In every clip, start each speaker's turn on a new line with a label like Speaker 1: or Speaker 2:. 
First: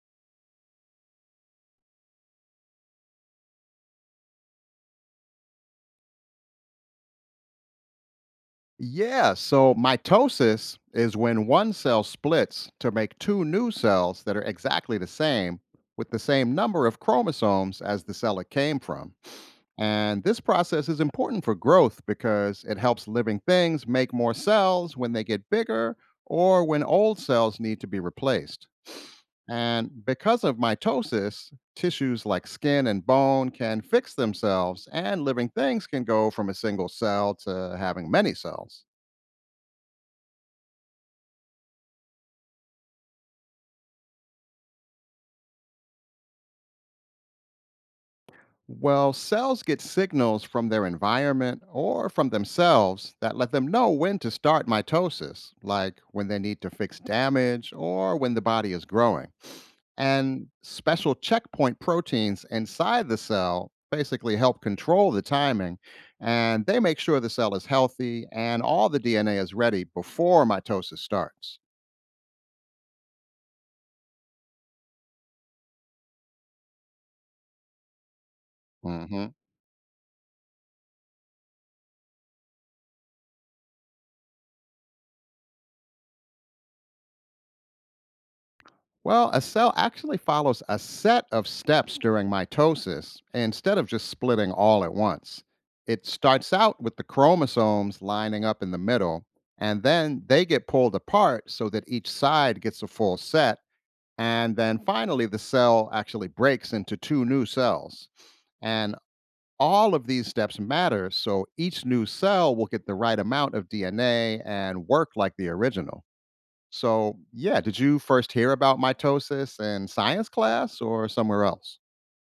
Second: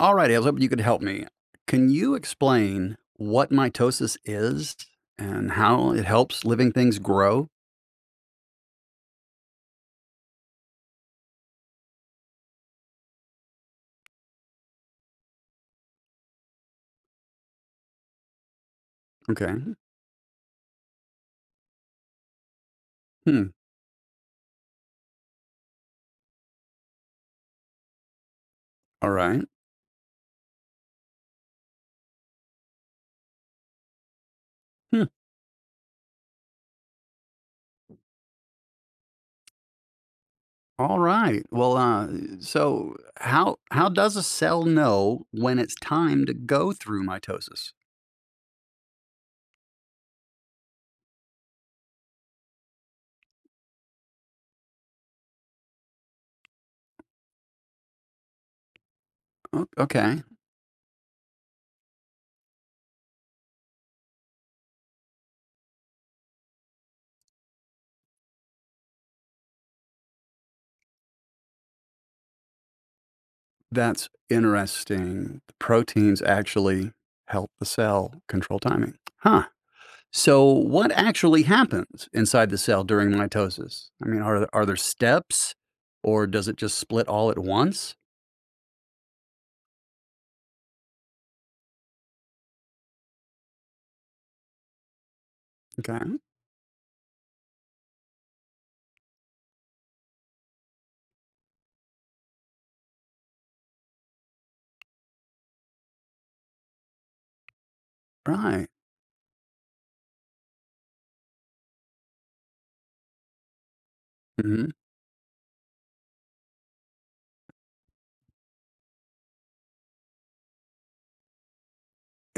Speaker 1: All right, righty, I was hoping you could help me. Can you explain what mitosis is and how it helps living things grow?
Speaker 2: Yeah, so mitosis is when one cell splits to make two new cells that are exactly the same with the same number of chromosomes as the cell it came from.
Speaker 1: Okay.
Speaker 2: And this process is important for growth because it helps living
Speaker 1: Hmm.
Speaker 2: things make more cells when they get bigger or when old cells need to be replaced.
Speaker 1: All right.
Speaker 2: And because of mitosis, tissues like skin and bone can fix themselves,
Speaker 1: Hmm.
Speaker 2: and living things can go from a single cell to having many cells.
Speaker 1: All right. Well, so how does a cell know when it's time to go through mitosis?
Speaker 2: Well, cells get signals from their environment or from themselves that let them know when to start mitosis, like when they need to fix damage or when the body is growing.
Speaker 1: Okay,
Speaker 2: And special checkpoint proteins inside the cell basically help control the timing, and they make sure the cell is healthy and all the DNA is ready before mitosis starts.
Speaker 1: that's interesting. The proteins actually help the cell control timing.
Speaker 2: Mhm.
Speaker 1: Huh. So, what actually happens inside the cell during mitosis? I mean, are there steps, or does it just split all at once?
Speaker 2: Well, a cell actually follows a set of steps during mitosis instead of just splitting all at once.
Speaker 1: Okay,
Speaker 2: It starts out with the chromosomes lining up in the middle, and then they get pulled apart so that each side gets a full set. And then finally, the cell actually breaks into two new cells.
Speaker 1: right.
Speaker 2: And all of these steps matter, so each new cell will get the right amount of DNA
Speaker 1: Hmm.
Speaker 2: and work like the original. So, yeah, did you first hear about mitosis in science class or somewhere else?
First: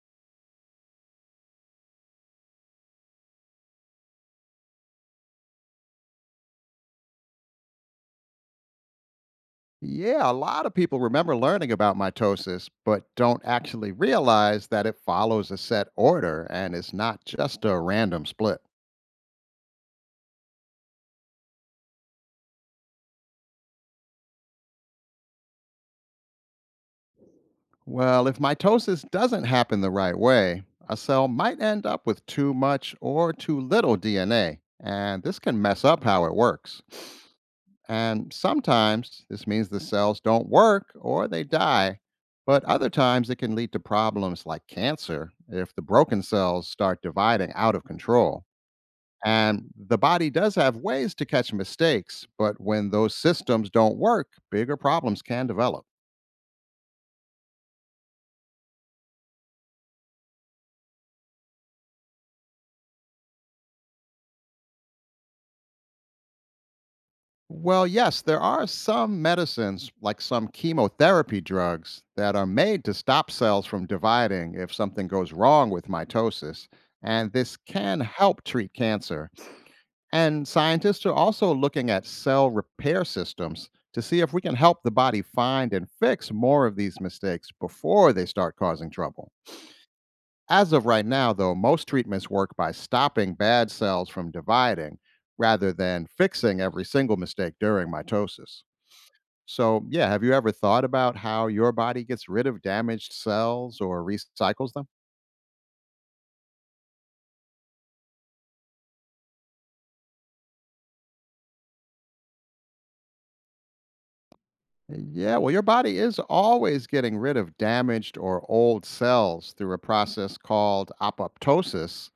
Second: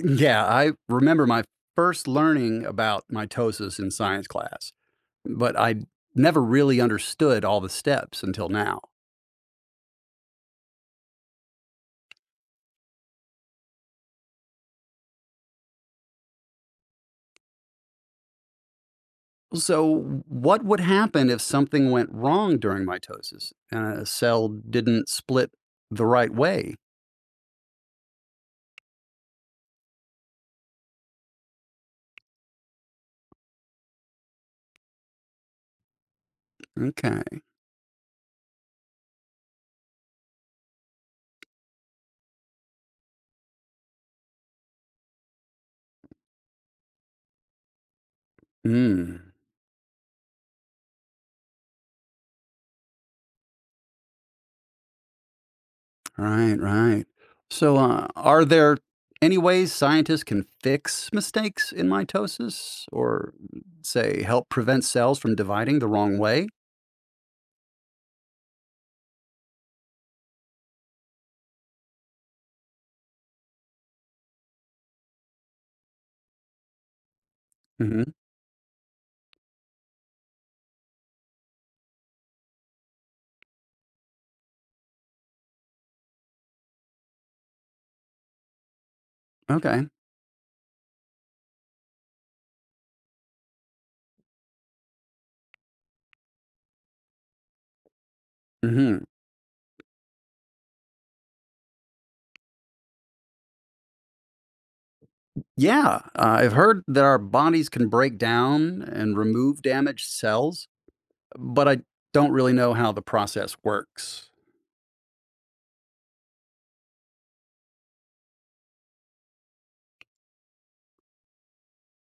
Speaker 1: Yeah, I remember my first learning about mitosis in science class, but I never really understood all the steps until now.
Speaker 2: Yeah, a lot of people remember learning about mitosis, but don't actually realize that it follows a set order and it's not just a random split.
Speaker 1: So, what would happen if something went wrong during mitosis and a cell didn't split the right way?
Speaker 2: Well, if mitosis doesn't happen the right way, a cell might end up with too much or too little DNA, and this can mess up how it works.
Speaker 1: Okay.
Speaker 2: And sometimes this means the cells don't work or they die. But other times it can lead to problems like cancer if the broken cells start dividing out of control.
Speaker 1: Hmm.
Speaker 2: And the body does have ways to catch mistakes, but when those systems don't work, bigger problems can develop.
Speaker 1: Right, right. So, are there any ways scientists can fix mistakes in mitosis or, say, help prevent cells from dividing the wrong way?
Speaker 2: Well, yes, there are some medicines, like some chemotherapy drugs, that are made to stop cells from dividing if something goes wrong with mitosis. And this can
Speaker 1: Hmm.
Speaker 2: help treat cancer. And scientists are also looking at cell repair systems to see if we can help the body find and fix more of these mistakes before they start causing trouble.
Speaker 1: Okay.
Speaker 2: As of right now, though, most treatments work by stopping bad cells from dividing rather than fixing every single mistake during mitosis.
Speaker 1: Hmm.
Speaker 2: So, yeah, have you ever thought about how your body gets rid of damaged cells or recycles them?
Speaker 1: Yeah, I've heard that our bodies can break down and remove damaged cells, but I don't really know how the process works.
Speaker 2: Yeah, well, your body is always getting rid of damaged or old cells through a process called apoptosis,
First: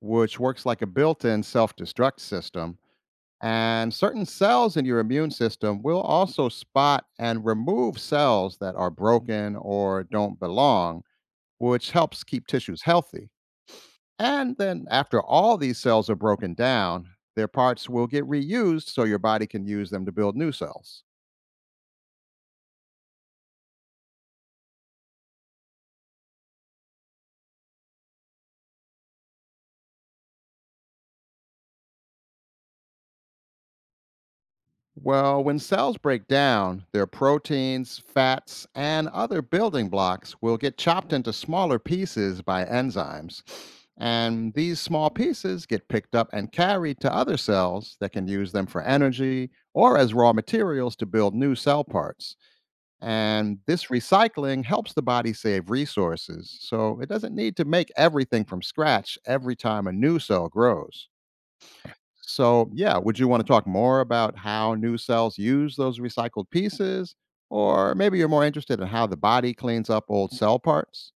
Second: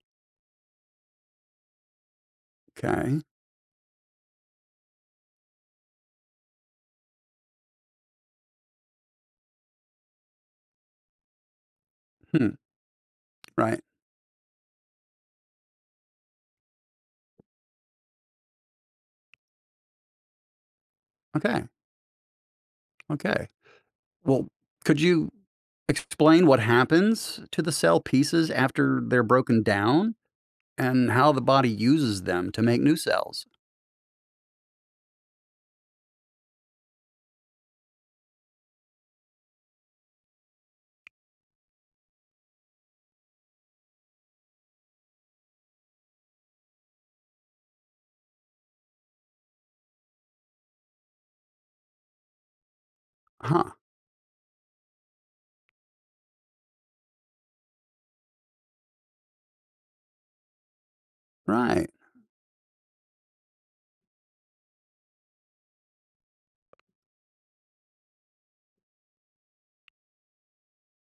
Speaker 2: which works like a built in self destruct system.
Speaker 1: Okay.
Speaker 2: And certain cells in your immune system will also spot and remove cells that are broken or don't belong, which helps keep
Speaker 1: Hmm.
Speaker 2: tissues healthy.
Speaker 1: Right.
Speaker 2: And then, after all these cells are broken down, their parts will get reused so your body can use them to build new cells.
Speaker 1: Okay. Okay. Well, could you explain what happens to the cell pieces after they're broken down and how the body uses them to make new cells?
Speaker 2: Well, when cells break down, their proteins, fats, and other building blocks will get chopped into smaller pieces by enzymes. And these small pieces get picked up and carried to other cells that can use them for energy or as raw materials to build new cell parts. And
Speaker 1: Huh,
Speaker 2: this recycling helps the body save resources, so it doesn't need to make everything from scratch every time a new cell grows.
Speaker 1: right.
Speaker 2: So, yeah, would you want to talk more about how new cells use those recycled pieces? Or maybe you're more interested in how the body cleans up old cell parts?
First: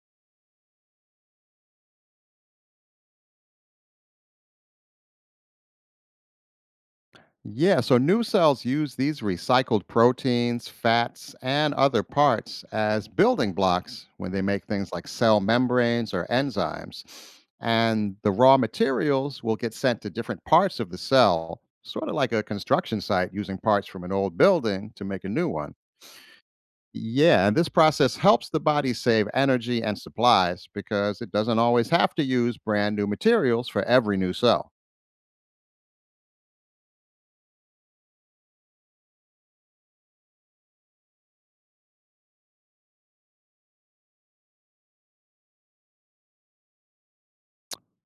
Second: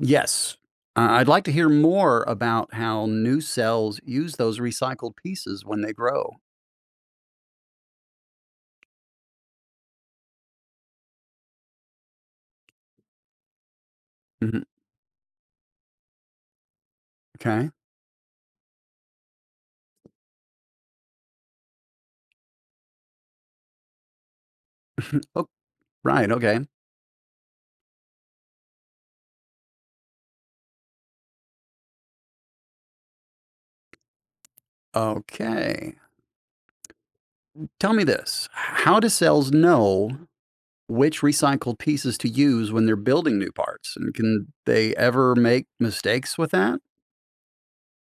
Speaker 1: Yes. I'd like to hear more about how new cells use those recycled pieces when they grow.
Speaker 2: Yeah, so new cells use these recycled proteins, fats, and other parts as building blocks when they make
Speaker 1: Mhm.
Speaker 2: things like cell membranes or enzymes.
Speaker 1: Okay.
Speaker 2: And the raw materials will get sent to different parts of the cell, sort of like a construction site using parts from an old building to make a new
Speaker 1: Oh,
Speaker 2: one.
Speaker 1: right. Okay.
Speaker 2: Yeah, and this process helps the body save energy and supplies because it doesn't always have to use brand new materials for every new cell.
Speaker 1: Okay. Tell me this. How do cells know which recycled pieces to use when they're building new parts? And can they ever make mistakes with that?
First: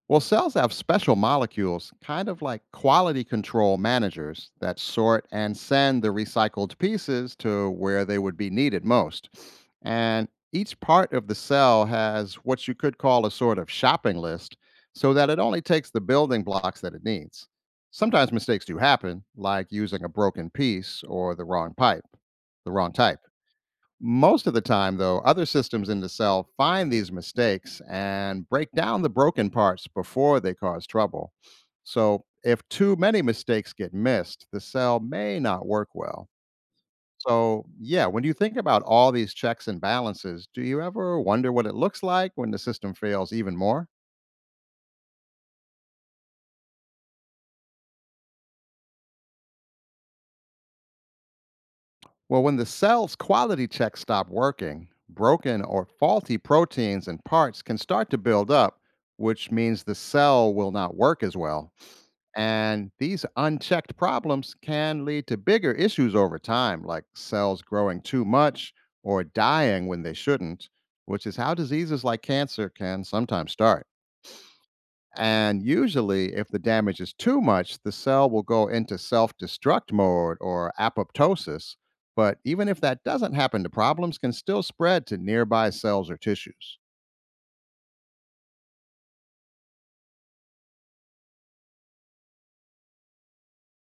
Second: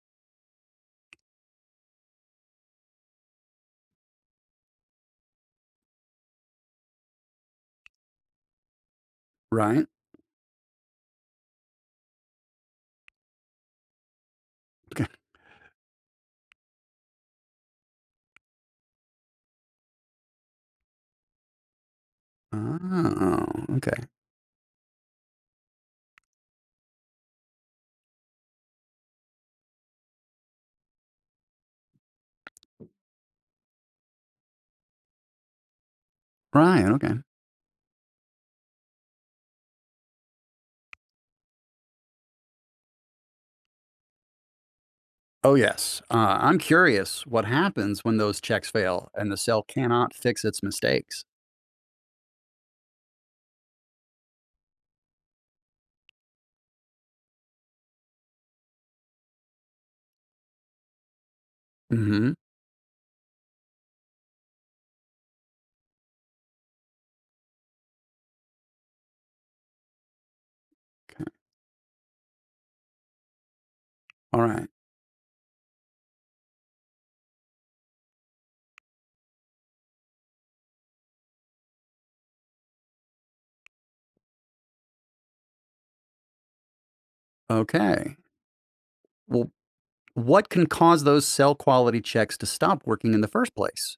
Speaker 2: Well, cells have special molecules, kind of like quality control managers, that sort and send the recycled pieces to where they would be needed most.
Speaker 1: Right.
Speaker 2: And each part of the cell has what you could call a sort of shopping list
Speaker 1: Okay.
Speaker 2: so that it only takes the building blocks that it needs. Sometimes mistakes do happen, like using a broken piece or the wrong pipe, the wrong type.
Speaker 1: Oh, okay.
Speaker 2: Most of the time, though, other systems in the cell find these mistakes and break down the broken parts before they cause trouble. So, if too many mistakes get missed, the cell may not work well.
Speaker 1: Right. Okay.
Speaker 2: So, yeah, when you think about all these checks and balances, do you ever wonder what it looks like when the system fails even more?
Speaker 1: Oh, yes. I'm curious what happens when those checks fail and the cell cannot fix its mistakes.
Speaker 2: Well, when the cell's quality checks stop working, broken or faulty proteins and parts can start to build up, which means the cell will not work as well.
Speaker 1: Mm-hmm.
Speaker 2: And these unchecked problems can lead to bigger issues over time, like cells growing too much or dying when they shouldn't, which
Speaker 1: Hmm.
Speaker 2: is how diseases like cancer can sometimes start.
Speaker 1: All right.
Speaker 2: And usually, if the damage is too much, the cell will go into self destruct mode or apoptosis. But even if that doesn't happen, the problems can still spread to nearby cells or tissues.
Speaker 1: Okay. Well, what can cause those cell quality checks to stop working in the first place?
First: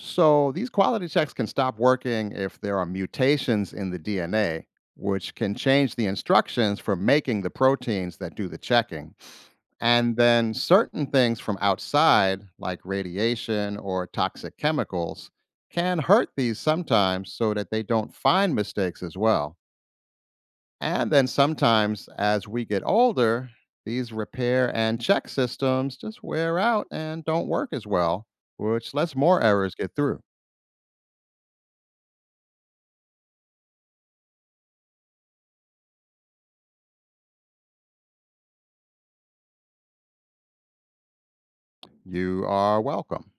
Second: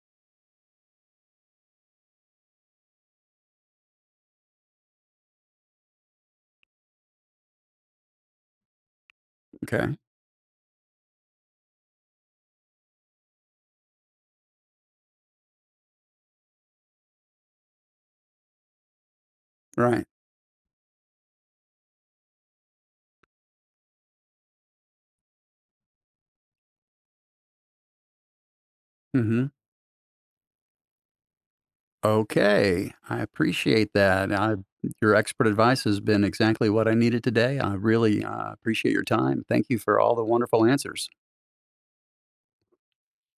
Speaker 2: So these quality checks can stop working if there are mutations in the DNA, which can change the instructions for making the proteins that do the checking.
Speaker 1: Okay.
Speaker 2: And then certain things from outside, like radiation or toxic chemicals, can hurt these sometimes so that they don't find mistakes as well.
Speaker 1: Right.
Speaker 2: And then sometimes as we get older, these repair and check systems just wear out and don't work as well, which lets
Speaker 1: mm
Speaker 2: more
Speaker 1: hmm
Speaker 2: errors get through.
Speaker 1: Okay. I appreciate that. Your expert advice has been exactly what I needed today. I really appreciate your time. Thank you for all the wonderful answers.
Speaker 2: You are welcome.